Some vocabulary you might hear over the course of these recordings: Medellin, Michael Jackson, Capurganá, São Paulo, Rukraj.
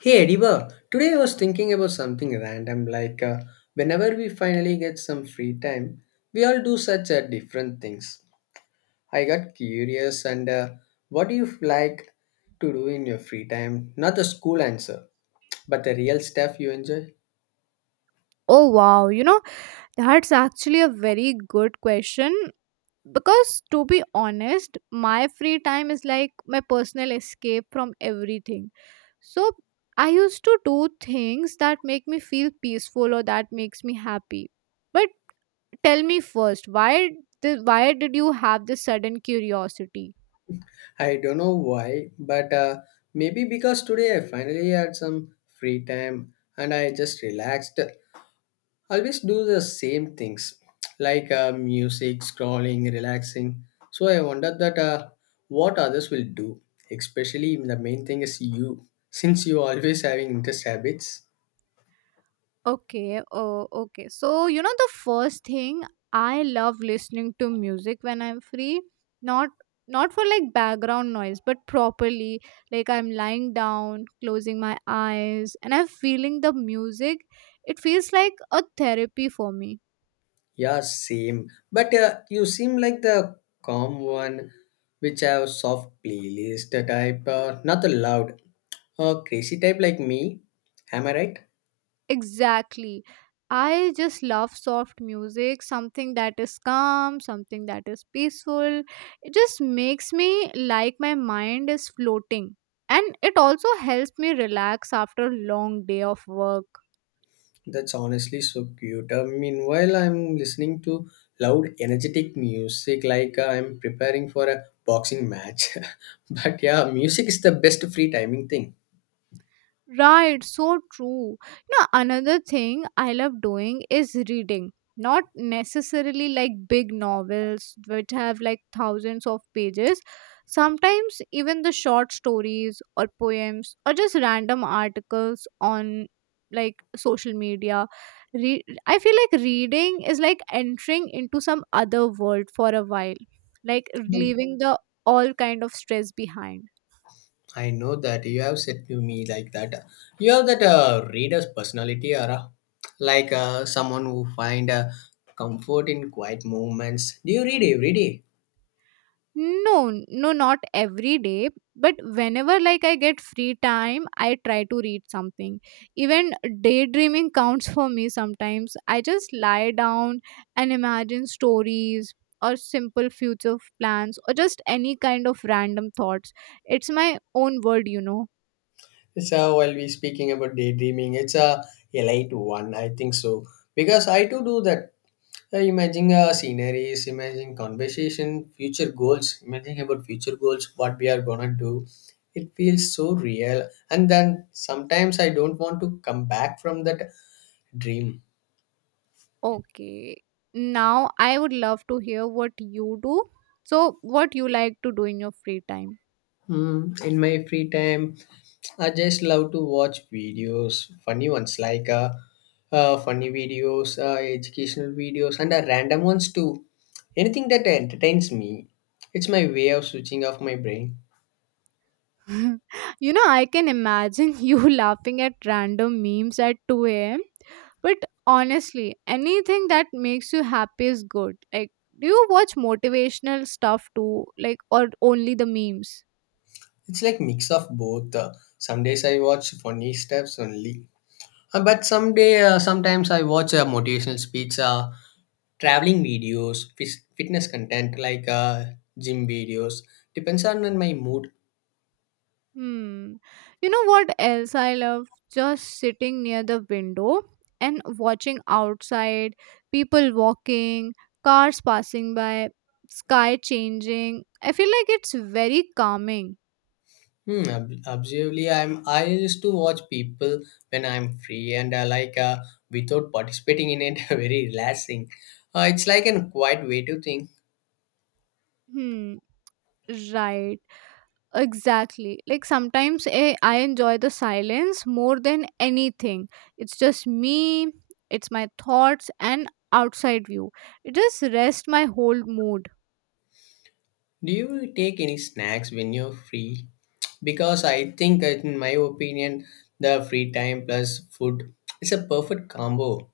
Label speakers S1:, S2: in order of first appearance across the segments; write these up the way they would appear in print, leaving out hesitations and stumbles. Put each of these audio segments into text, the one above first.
S1: Hey Ediver, today I was thinking about something random whenever we finally get some free time, we all do such different things. I got curious and what do you like to do in your free time? Not the school answer, but the real stuff you enjoy.
S2: Oh wow, you know, that's actually a very good question because to be honest, my free time is like my personal escape from everything. So I used to do things that make me feel peaceful or that makes me happy. But tell me first, why did you have this sudden curiosity?
S1: I don't know why, but maybe because today I finally had some free time and I just relaxed always do the same things music scrolling relaxing so I wonder that what others will do, especially the main thing is you, since you always having interest habits.
S2: Okay, oh, okay. So, you know, the first thing I love listening to music when I'm free, not not for like background noise, but properly. Like I'm lying down, closing my eyes, and I'm feeling the music. It feels like a therapy for me.
S1: Yeah, same, but you seem like the calm one which have soft playlist type, not the loud or crazy type like me. Am I right?
S2: Exactly. I just love soft music, something that is calm, something that is peaceful. It just makes me like my mind is floating. And it also helps me relax after a long day of work.
S1: That's honestly so cute. Meanwhile, I'm listening to loud, energetic music like I'm preparing for a boxing match. But yeah, music is the best free timing thing.
S2: Right, so true. You know, another thing I love doing is reading. Not necessarily like big novels which have like thousands of pages. Sometimes even the short stories or poems or just random articles on like social media. I feel like reading is like entering into some other world for a while, like
S1: Mm.
S2: leaving the all kind of stress behind.
S1: I know that you have said to me like that. You have that reader's personality, or like someone who find comfort in quiet moments. Do you read every day?
S2: No, no, not every day, but whenever like I get free time, I try to read something. Even daydreaming counts for me sometimes. I just lie down and imagine stories or simple future plans or just any kind of random thoughts. It's my own world, you know.
S1: It's While we speaking about daydreaming, it's a elite one, I think so, because I too do that. Imagine sceneries, imagine conversation, future goals, imagine about future goals, what we are gonna do. It feels so real. And then sometimes I don't want to come back from that dream.
S2: Okay. Now I would love to hear what you do. So, what you like to do in your free time?
S1: Mm, in my free time, I just love to watch videos, funny ones like funny videos, educational videos, and random ones too. Anything that entertains me. It's my way of switching off my brain.
S2: You know, I can imagine you laughing at random memes at 2 a.m. But honestly, anything that makes you happy is good. Like, do you watch motivational stuff too? Like, or only the memes?
S1: It's like mix of both. Some days I watch funny steps only. But someday, sometimes I watch motivational speech, traveling videos, fitness content like gym videos. Depends on my mood.
S2: Hmm. You know what else I love? Just sitting near the window and watching outside, people walking, cars passing by, sky changing. I feel like it's very calming.
S1: Hmm, obviously, I used to watch people when I'm free and without participating in it, very relaxing. It's like a quiet way to think.
S2: Hmm. Right. Exactly. Like sometimes I enjoy the silence more than anything. It's just me, it's my thoughts, and outside view. It just rests my whole mood.
S1: Do you take any snacks when you're free? Because I think, in my opinion, the free time plus food is a perfect combo.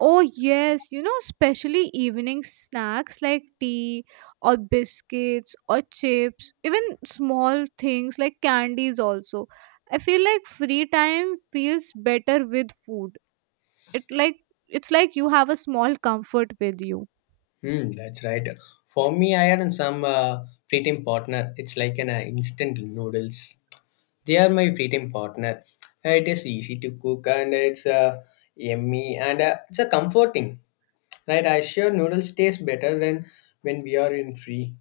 S2: Oh, yes, you know, especially evening snacks like tea or biscuits or chips, even small things like candies, also. I feel like free time feels better with food. It it's like you have a small comfort with you.
S1: Hmm, that's right. For me, I had some free time partner. It's like an instant noodles. They are my free time partner. It is easy to cook and it's yummy and it's a comforting. Right, I sure noodles taste better than when we are in free.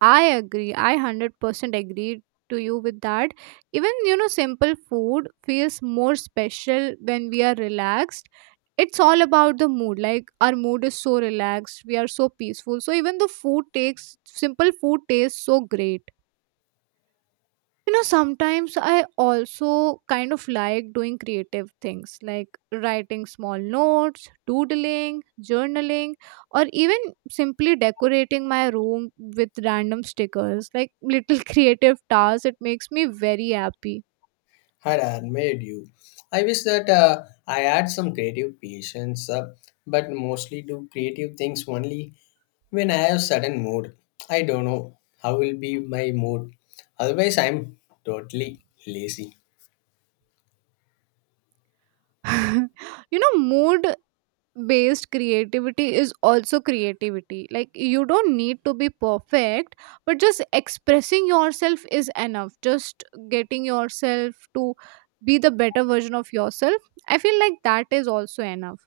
S2: I agree. I 100% agree to you with that. Even, you know, simple food feels more special when we are relaxed. It's all about the mood. Like, our mood is so relaxed, we are so peaceful. So, even the food takes, simple food tastes so great. You know, sometimes I also kind of like doing creative things like writing small notes, doodling, journaling, or even simply decorating my room with random stickers, like little creative tasks. It makes me very happy.
S1: Had made you. I wish that I had some creative patience, but mostly do creative things only when I have sudden mood. I don't know how will be my mood. Otherwise, I'm totally lazy.
S2: You know, mood based creativity is also creativity. Like, you don't need to be perfect, but just expressing yourself is enough, just getting yourself to be the better version of yourself. I feel like that is also enough.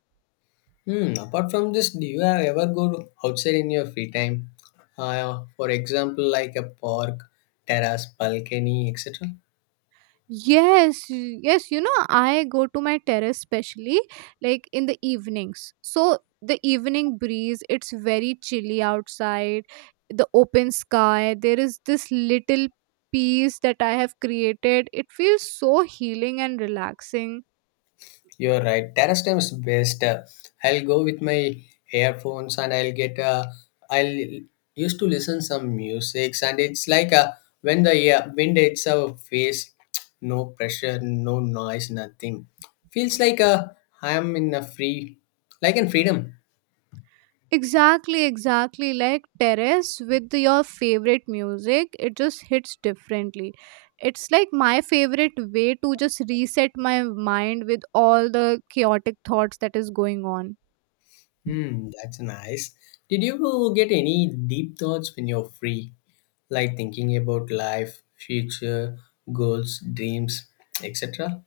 S1: Hmm. Apart from this, do you have ever go outside in your free time? For example, like a park, terrace, balcony, etc.
S2: Yes, yes, you know, I go to my terrace especially like in the evenings. So the evening breeze, it's very chilly outside, the open sky, there is this little peace that I have created. It feels so healing and relaxing.
S1: You're right. Terrace time is best. I'll go with my earphones and I'll get. I'll used to listen some music and it's like when the wind hits our face, no pressure, no noise, nothing. Feels like I am in a free, like in freedom.
S2: Exactly, exactly. Like terrace with your favorite music, it just hits differently. It's like my favorite way to just reset my mind with all the chaotic thoughts that is going on.
S1: Hmm, that's nice. Did you get any deep thoughts when you're free, like thinking about life, future, goals, dreams, etc.?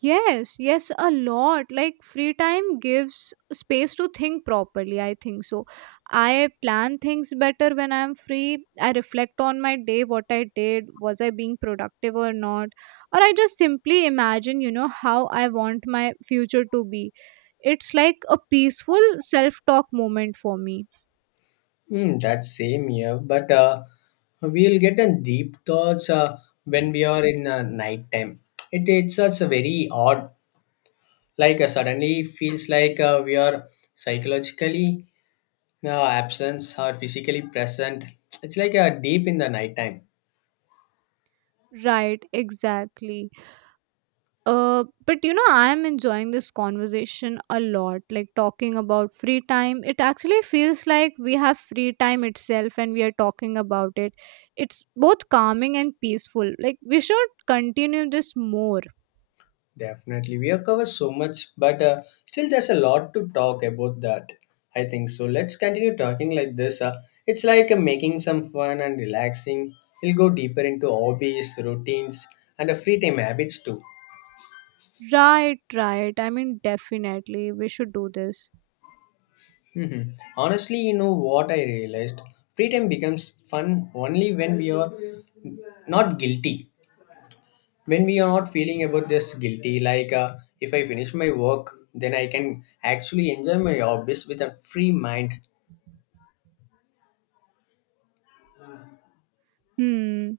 S2: Yes, yes, a lot. Like free time gives space to think properly, I think so. I plan things better when I'm free. I reflect on my day, what I did, was I being productive or not? Or I just simply imagine, you know, how I want my future to be. It's like a peaceful self talk moment for me.
S1: Hmm, that same year, but we'll get a deep thoughts when we are in night time. It's us very odd. Suddenly feels like we are psychologically absent or physically present. It's like deep in the night time.
S2: Right, exactly. But you know, I'm enjoying this conversation a lot. Like talking about free time, it actually feels like we have free time itself and we are talking about it. It's both calming and peaceful. Like, we should continue this more.
S1: Definitely, we have covered so much, but still, there's a lot to talk about that. I think so. Let's continue talking like this. It's like making some fun and relaxing. We'll go deeper into hobbies, routines, and free time habits too.
S2: Right, right. I mean, definitely, we should do this.
S1: Hmm. Honestly, you know what I realized? Free time becomes fun only when we are not guilty. When we are not feeling about this guilty, if I finish my work, then I can actually enjoy my hobbies with a free mind.
S2: Hmm.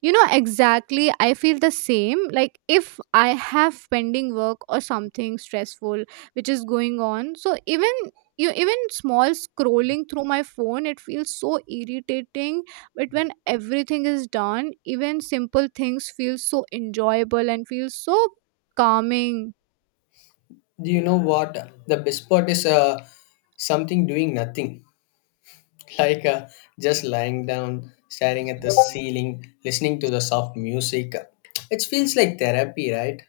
S2: You know, exactly. I feel the same. Like, if I have pending work or something stressful which is going on, so even you even small scrolling through my phone, it feels so irritating. But when everything is done, even simple things feel so enjoyable and feel so calming.
S1: Do you know what? The best part is something doing nothing, like uh, just lying down, staring at the ceiling, listening to the soft music. It feels like therapy, right?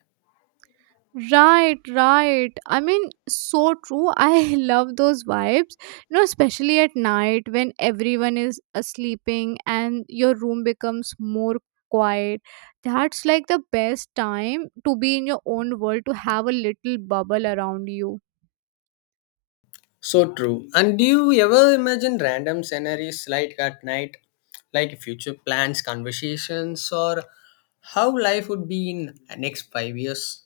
S2: Right, right. I mean, so true. I love those vibes. You know, especially at night when everyone is sleeping and your room becomes more quiet. That's like the best time to be in your own world, to have a little bubble around you.
S1: So true. And do you ever imagine random scenarios like at night, like future plans, conversations, or how life would be in next 5 years?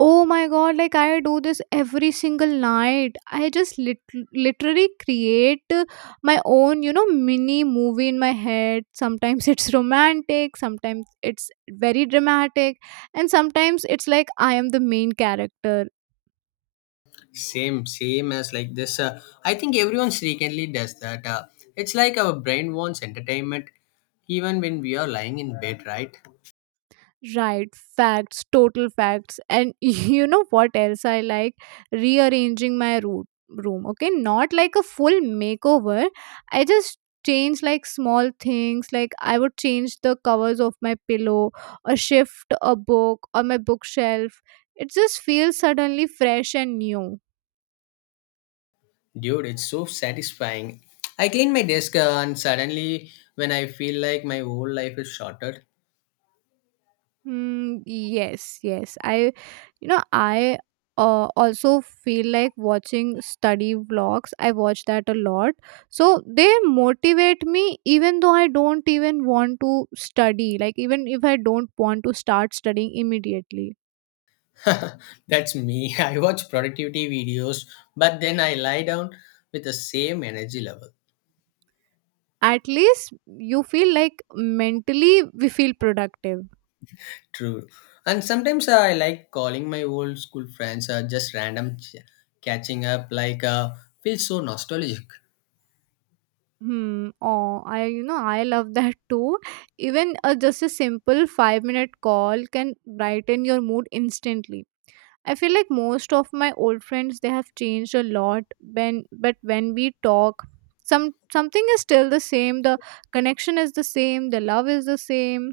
S2: Oh my god, like I do this every single night. I just literally create my own, you know, mini movie in my head. Sometimes it's romantic, sometimes it's very dramatic, and sometimes it's like I am the main character.
S1: Same, same as like this, I think everyone frequently does that, it's like our brain wants entertainment even when we are lying in bed, right?
S2: Right, facts, total facts. And you know what else I like? Rearranging my root room. Okay, not like a full makeover. I just change like small things, like I would change the covers of my pillow or shift a book or my bookshelf. It just feels suddenly fresh and new.
S1: Dude, it's so satisfying. I clean my desk, and suddenly when I feel like my whole life is shorter.
S2: Mm, yes, yes. You know, I also feel like watching study vlogs. I watch that a lot. So they motivate me even though I don't even want to study. Like, even if I don't want to start studying immediately,
S1: That's me, I watch productivity videos but then I lie down with the same energy level.
S2: at least you feel like mentally we feel productive.
S1: True. And sometimes I like calling my old school friends, just random catching up, like, feels so nostalgic.
S2: Hmm. Oh, I you know, I love that too. Even a just a simple 5 minute call can brighten your mood instantly. I feel like most of my old friends, they have changed a lot. When but when we talk, something is still the same. The connection is the same, the love is the same.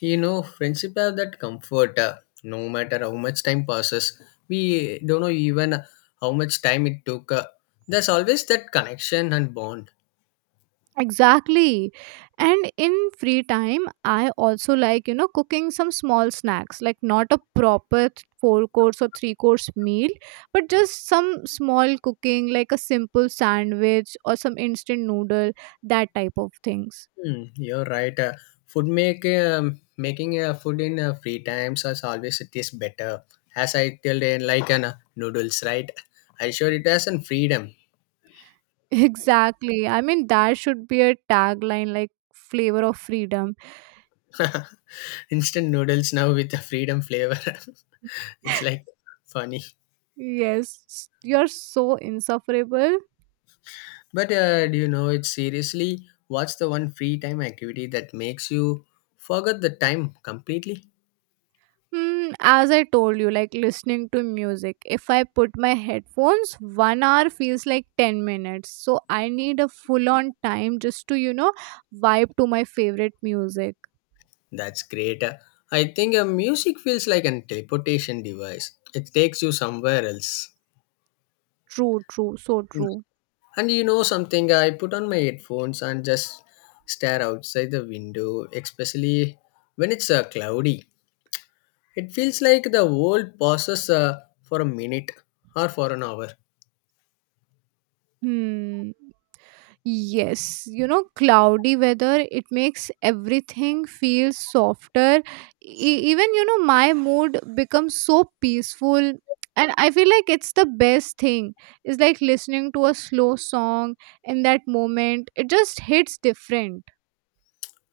S1: You know, friendship have that comfort, no matter how much time passes. We don't know even how much time it took. There's always that connection and bond.
S2: Exactly. And in free time, I also like, you know, cooking some small snacks, like not a proper four course or three course meal, but just some small cooking, like a simple sandwich or some instant noodle, that type of things.
S1: Hmm, you're right. Food make making food in free times as always it is better. As I tell, like an noodles, right? I sure it has an freedom.
S2: Exactly. I mean, that should be a tagline like flavor of freedom.
S1: Instant noodles now with a freedom flavor. It's like funny.
S2: Yes, you're so insufferable.
S1: But do you know it seriously? What's the one free time activity that makes you forget the time completely?
S2: Mm, as I told you, like listening to music, if I put my headphones, 1 hour feels like 10 minutes. So I need a full on time just to, you know, vibe to my favorite music.
S1: That's great. I think music feels like a teleportation device. It takes you somewhere else.
S2: True, true, so
S1: Mm.
S2: true.
S1: And you know something, I put on my headphones and just stare outside the window, especially when it's cloudy. It feels like the world pauses for a minute or for an hour.
S2: Hmm. Yes, you know, cloudy weather, it makes everything feel softer. Even, you know, my mood becomes so peaceful. And I feel like it's the best thing. It's like listening to a slow song in that moment. It just hits different.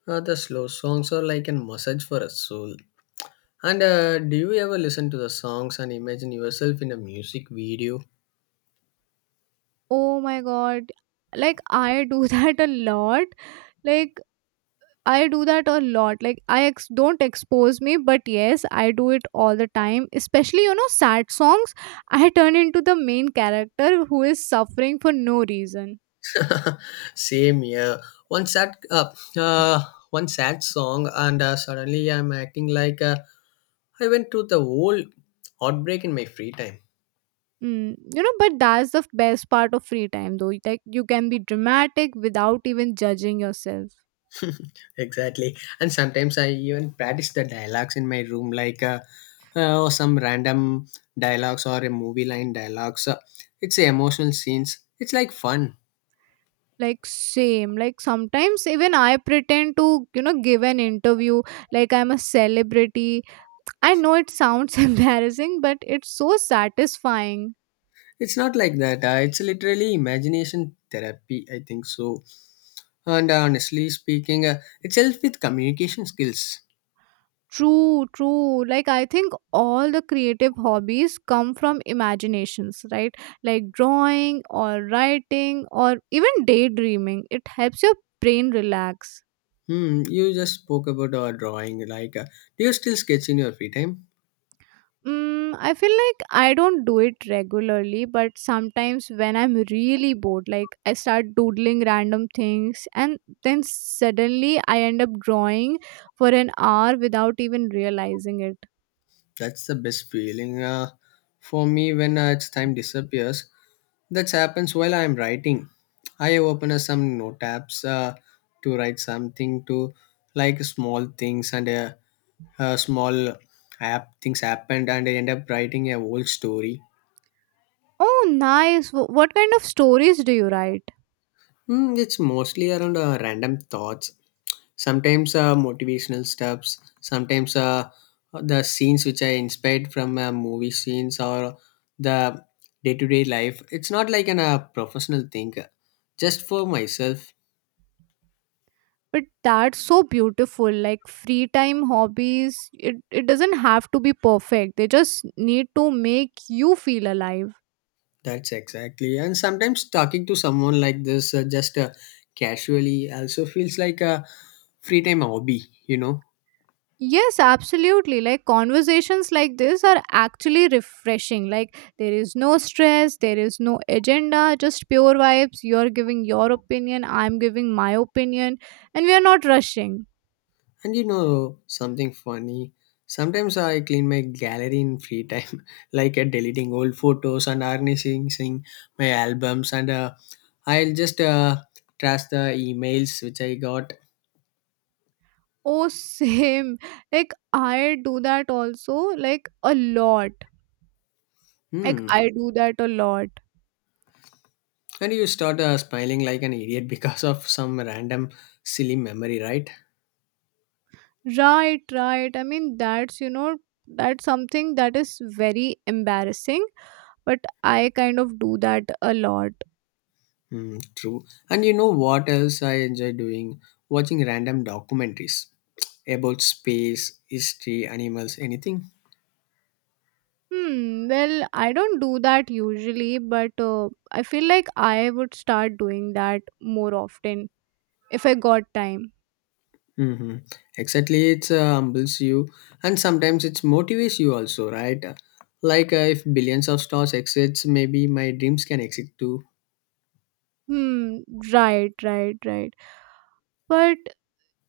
S1: The slow songs are like a massage for a soul. And do you ever listen to the songs and imagine yourself in a music video?
S2: Oh my god. Like, I do that a lot. Like, I do that a lot. Like I don't expose me, but yes, I do it all the time. Especially you know sad songs, I turn into the main character who is suffering for no reason.
S1: Same here. One sad, uh, uh, one sad song, and suddenly I'm acting like I went through the whole outbreak in my free time.
S2: Mm, you know, but that's the best part of free time though. Like you can be dramatic without even judging yourself.
S1: Exactly. And sometimes I even practice the dialogues in my room, like or some random dialogues or a movie line dialogues. It's emotional scenes. It's like fun.
S2: Like same. Like sometimes even I pretend to, you know, give an interview like I'm a celebrity. I know it sounds embarrassing, but it's so satisfying.
S1: It's not like that. It's literally imagination therapy, I think so. And honestly speaking, it's helps with communication skills.
S2: True, true. Like, I think all the creative hobbies come from imaginations, right? Like drawing or writing or even daydreaming. It helps your brain relax.
S1: Hmm, you just spoke about our drawing. Like, do you still sketch in your free time?
S2: Mm, I feel like I don't do it regularly, but sometimes when I'm really bored, like I start doodling random things, and then suddenly I end up drawing for an hour without even realizing it.
S1: That's the best feeling for me when its time disappears. That happens while I'm writing. I open some note apps to write something to like small things and small app things happened and I end up writing a whole story.
S2: Oh, nice. What kind of stories do you write?
S1: Mm, it's mostly around random thoughts, sometimes motivational stuffs, sometimes the scenes which are inspired from movie scenes or the day-to-day life. It's not like an professional thing, just for myself.
S2: But that's so beautiful. Like, free time hobbies, it doesn't have to be perfect. They just need to make you feel alive.
S1: That's exactly, and sometimes talking to someone like this, just casually also feels like a free time hobby, you know.
S2: Yes, absolutely. Like conversations like this are actually refreshing. Like, there is no stress, there is no agenda, just pure vibes. You're giving your opinion, I'm giving my opinion, and we are not rushing.
S1: And you know something funny? Sometimes I clean my gallery in free time, deleting old photos and organizing my albums, and I'll just trash the emails which I got.
S2: Oh, same. Like, I do that also, like, a lot. Like,
S1: Hmm.
S2: I do that a lot.
S1: And you start smiling like an idiot because of some random silly memory, right?
S2: Right, right. I mean, that's, you know, that's something that is very embarrassing, but I kind of do that a lot.
S1: Hmm. True. And you know what else I enjoy doing? Watching random documentaries about space, history, animals, anything.
S2: Hmm, well, I don't do that usually, but I feel like I would start doing that more often if I got time.
S1: Mm-hmm. Exactly, it humbles you, and sometimes it motivates you also, right? If billions of stars exist, maybe my dreams can exist too.
S2: Hmm, right, right, right. But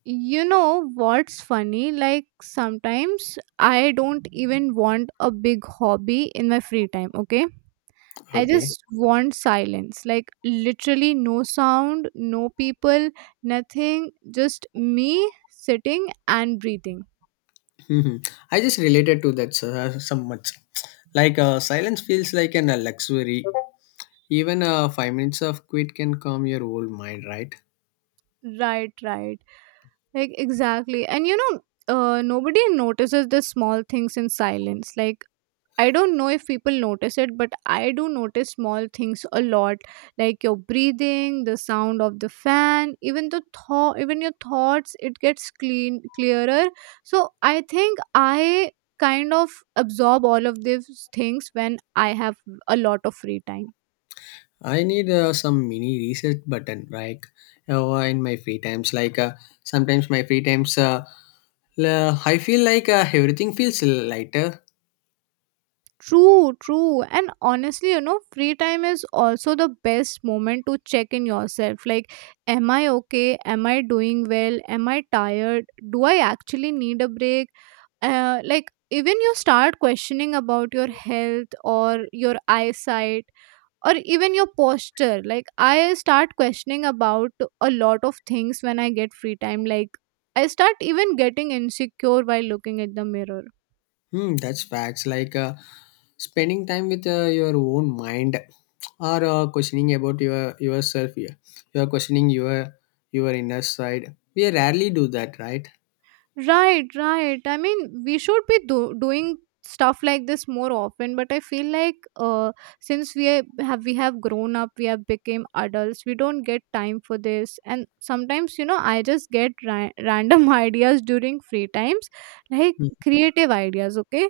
S2: you know what's funny? Like sometimes I don't even want a big hobby in my free time, okay? I
S1: Okay.
S2: just want silence, like literally no sound, no people, nothing, just me sitting and breathing.
S1: Mm-hmm. I just related to that so much. Silence feels like an luxury. Even 5 minutes of quit can calm your old mind, right?
S2: Right, right. Like exactly. And you know, nobody notices the small things in silence. Like I don't know if people notice it, but I do notice small things a lot, like your breathing, the sound of the fan, even your thoughts. It gets clean, clearer. So I think I kind of absorb all of these things when I have a lot of free time.
S1: I need some mini reset button, like in my free times. Sometimes my free times, I feel like everything feels lighter.
S2: True, true. And honestly, you know, free time is also the best moment to check in yourself. Like, am I okay? Am I doing well? Am I tired? Do I actually need a break? Like even you start questioning about your health or your eyesight or even your posture, like I start questioning about a lot of things when I get free time, like I start even getting insecure while looking at the mirror.
S1: Hmm, that's facts. Spending time with your own mind, or questioning about yourself. Here, you are questioning your inner side. We rarely do that, right?
S2: Right, right. I mean, we should be doing stuff like this more often, but I feel like since we have grown up, we have become adults, we don't get time for this. And sometimes, you know, I just get random ideas during free times, like
S1: Hmm.
S2: creative ideas, okay,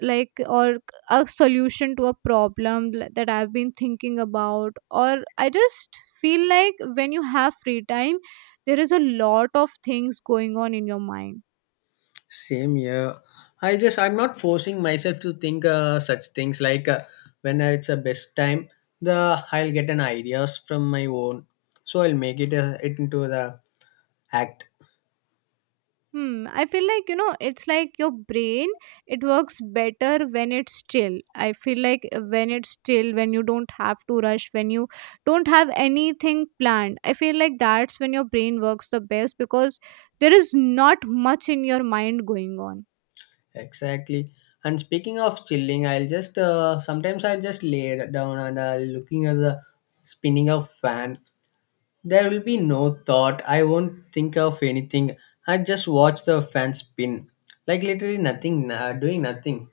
S2: like, or a solution to a problem that I've been thinking about. Or I just feel like when you have free time, there is a lot of things going on in your mind.
S1: Same here. I'm not forcing myself to think such things. When it's a best time, the I'll get an ideas from my own, so I'll make it, it into the act.
S2: Hmm. I feel like, you know, it's like your brain, it works better when it's still. I feel like when it's still, when you don't have to rush, when you don't have anything planned, I feel like that's when your brain works the best, because there is not much in your mind going on.
S1: Exactly. And speaking of chilling, I'll just, sometimes I'll just lay it down and I'll looking at the spinning of fan. There will be no thought. I won't think of anything. I just watch the fan spin, like literally nothing, doing nothing.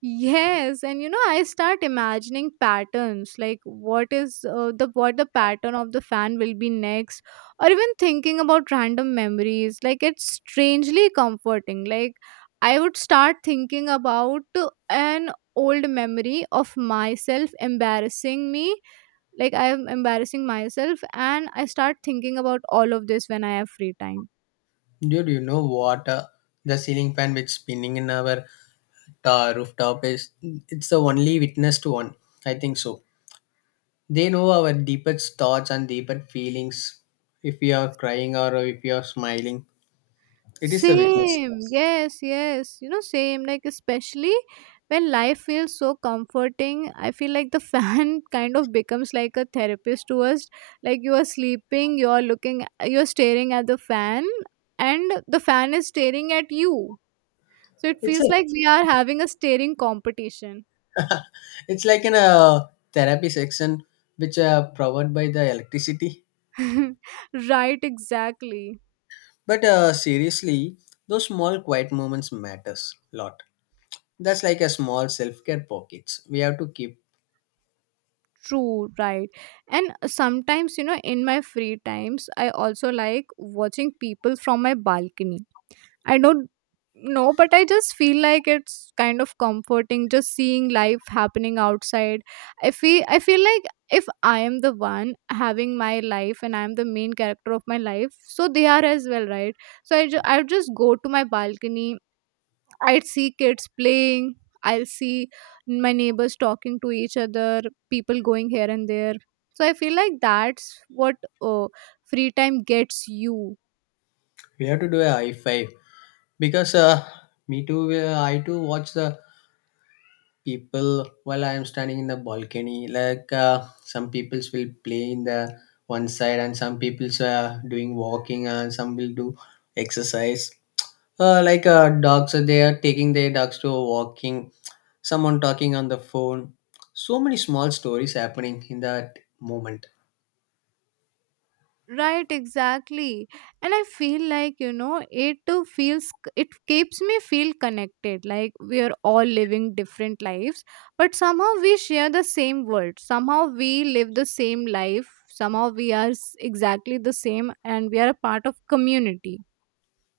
S2: Yes, and you know, I start imagining patterns, like what is the what the pattern of the fan will be next, or even thinking about random memories. Like, it's strangely comforting. Like, I would start thinking about an old memory of myself embarrassing me. Like, I am embarrassing myself, and I start thinking about all of this when I have free time.
S1: Dude, you know what? The ceiling fan which spinning in our rooftop is it's the only witnessed one. I think so. They know our deepest thoughts and deepest feelings. If we are crying or if we are smiling, it is the witness.
S2: Same, yes, yes, you know, same. Like, especially when life feels so comforting, I feel like the fan kind of becomes like a therapist to us. Like, you are sleeping, you're looking, you're staring at the fan, and the fan is staring at you. So, it
S1: It's a,
S2: feels like we are having a staring competition.
S1: it's like in a therapy section which are powered by the electricity.
S2: Right, exactly.
S1: But seriously, those small quiet moments matters a lot. That's like a small self care pockets. We have to keep.
S2: True, right. And sometimes, you know, in my free times, I also like watching people from my balcony. I don't know, but I just feel like it's kind of comforting just seeing life happening outside. I feel like if I am the one having my life and I'm the main character of my life, so they are as well, right? So I would just go to my balcony. I'd see kids playing. I'll see my neighbors talking to each other, people going here and there. So I feel like that's what uh, free time gets you.
S1: We have to do a high five because me too. I too watch the people while I am standing in the balcony. Some peoples will play in the one side and some peoples are doing walking and some will do exercise. Dogs, they are taking their dogs to a walking, someone talking on the phone. So many small stories happening in that moment.
S2: Right, exactly. And I feel like, you know, it keeps me feel connected. Like, we are all living different lives, but somehow we share the same world. Somehow we live the same life. Somehow we are exactly the same, and we are a part of community.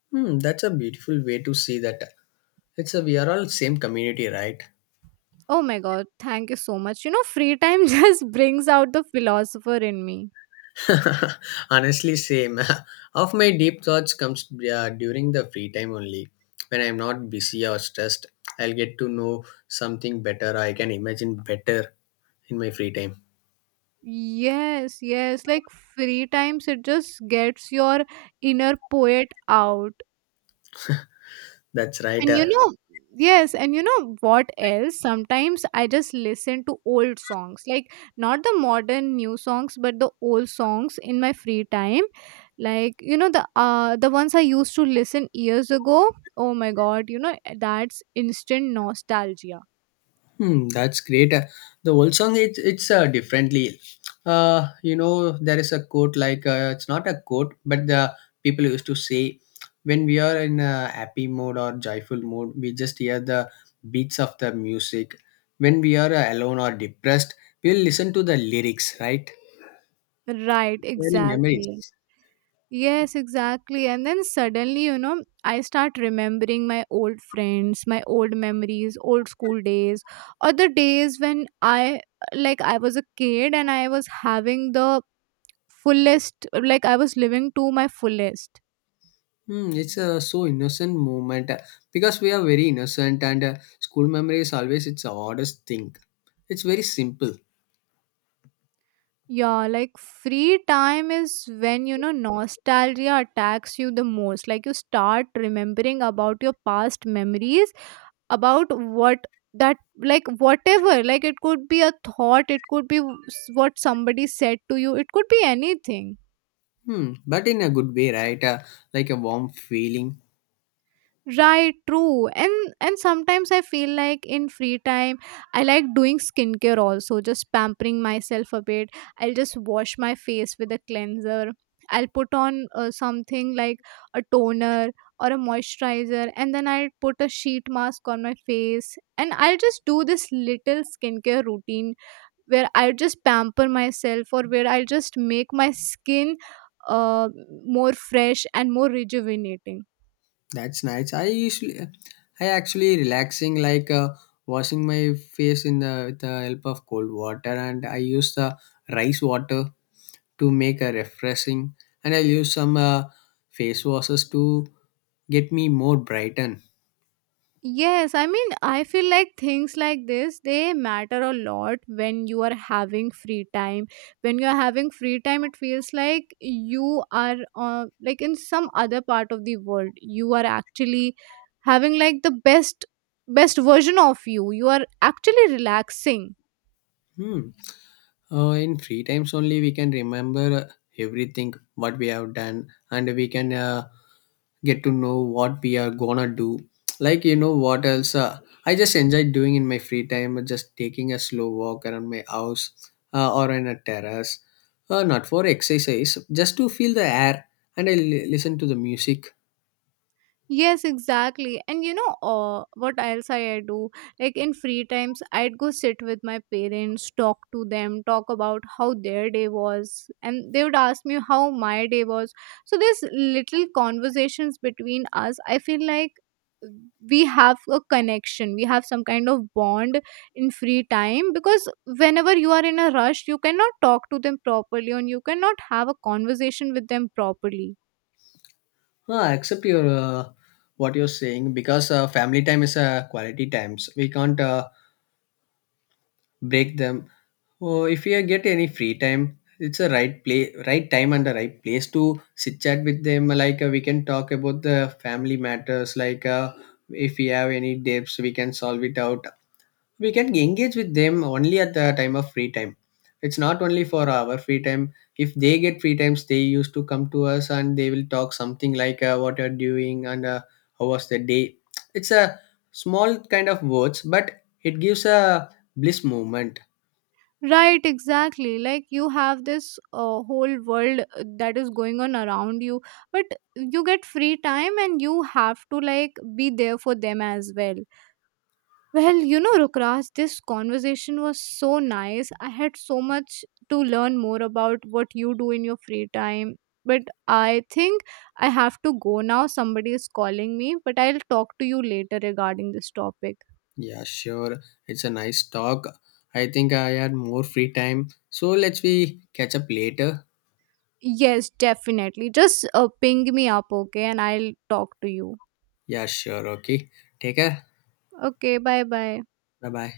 S1: Hmm, that's a beautiful way to see that. We are all same community, right?
S2: Oh my God, thank you so much. You know, free time just brings out the philosopher in me.
S1: Honestly, same. Of my deep thoughts comes during the free time only. When I'm not busy or stressed, I'll get to know something better. I can imagine better in my free time.
S2: Yes, yes. Like, free times, it just gets your inner poet out.
S1: That's right.
S2: And you know, yes, and you know what else? Sometimes I just listen to old songs, like not the modern new songs, but the old songs in my free time. Like, you know, the ones I used to listen years ago. Oh my god, you know, that's instant nostalgia.
S1: Hmm, that's great. The old song it's differently. You know there is a quote like, it's not a quote, but the people used to say, when we are in a happy mode or joyful mode, we just hear the beats of the music. When we are alone or depressed, we'll listen to the lyrics, right?
S2: Right,
S1: Very memories.
S2: exactly. Yes, exactly. And then suddenly, you know, I start remembering my old friends, my old memories, old school days, or the days when I, like, I was a kid and I was having the fullest, like, I was living to my fullest.
S1: Hmm, it's a so innocent moment because we are very innocent and school memory is always its oddest thing. It's very simple.
S2: Yeah, like, free time is when, you know, nostalgia attacks you the most. Like, you start remembering about your past memories about what that like, whatever, like, it could be a thought, it could be what somebody said to you, it could be anything.
S1: Hmm, but in a good way, right? Like a warm feeling.
S2: Right, true. And sometimes I feel like in free time, I like doing skincare also, just pampering myself a bit. I'll just wash my face with a cleanser. I'll put on something like a toner or a moisturizer, and then I'll put a sheet mask on my face, and I'll just do this little skincare routine where I just pamper myself, or where I just make my skin uh, more fresh and more rejuvenating.
S1: That's nice. I usually, I actually relaxing like washing my face in the with the help of cold water, and I use the rice water to make a refreshing, and I use some face washes to get me more brightened.
S2: Yes, I mean, I feel like things like this, they matter a lot when you are having free time. When you're having free time, it feels like you are like in some other part of the world. You are actually having like the best version of you. You are actually relaxing.
S1: Hmm. In free times only, we can remember everything what we have done, and we can get to know what we are gonna do. Like you know what else? I just enjoy doing in my free time, just taking a slow walk around my house or in a terrace. Not for exercise, just to feel the air, and listen to the music.
S2: Yes, exactly. And you know what else I do? Like, in free times, I'd go sit with my parents, talk to them, talk about how their day was, and they would ask me how my day was. So these little conversations between us, I feel like we have a connection, we have some kind of bond in free time, because whenever you are in a rush, you cannot talk to them properly, and you cannot have a conversation with them properly.
S1: Ah, accept your what you're saying because family time is quality times. We can't break them. Oh, if you get any free time, it's a right play, right time and the right place to sit chat with them. We can talk about the family matters. If we have any debts, we can solve it out. We can engage with them only at the time of free time. It's not only for our free time. If they get free times, they used to come to us and they will talk something like what you're doing and how was the day. It's a small kind of words, but it gives a bliss moment.
S2: Right, exactly. Like, you have this whole world that is going on around you, but you get free time and you have to like be there for them as well. Well, you know, Rukraj, this conversation was so nice. I had so much to learn more about what you do in your free time. But I think I have to go now. Somebody is calling me, but I'll talk to you later regarding this topic.
S1: Yeah, sure. It's a nice talk. I think I had more free time. So let's we catch up later.
S2: Yes, definitely. Just ping me up, okay, and I'll talk to you.
S1: Yeah, sure. Okay. Take care.
S2: Okay, bye bye.
S1: Bye bye.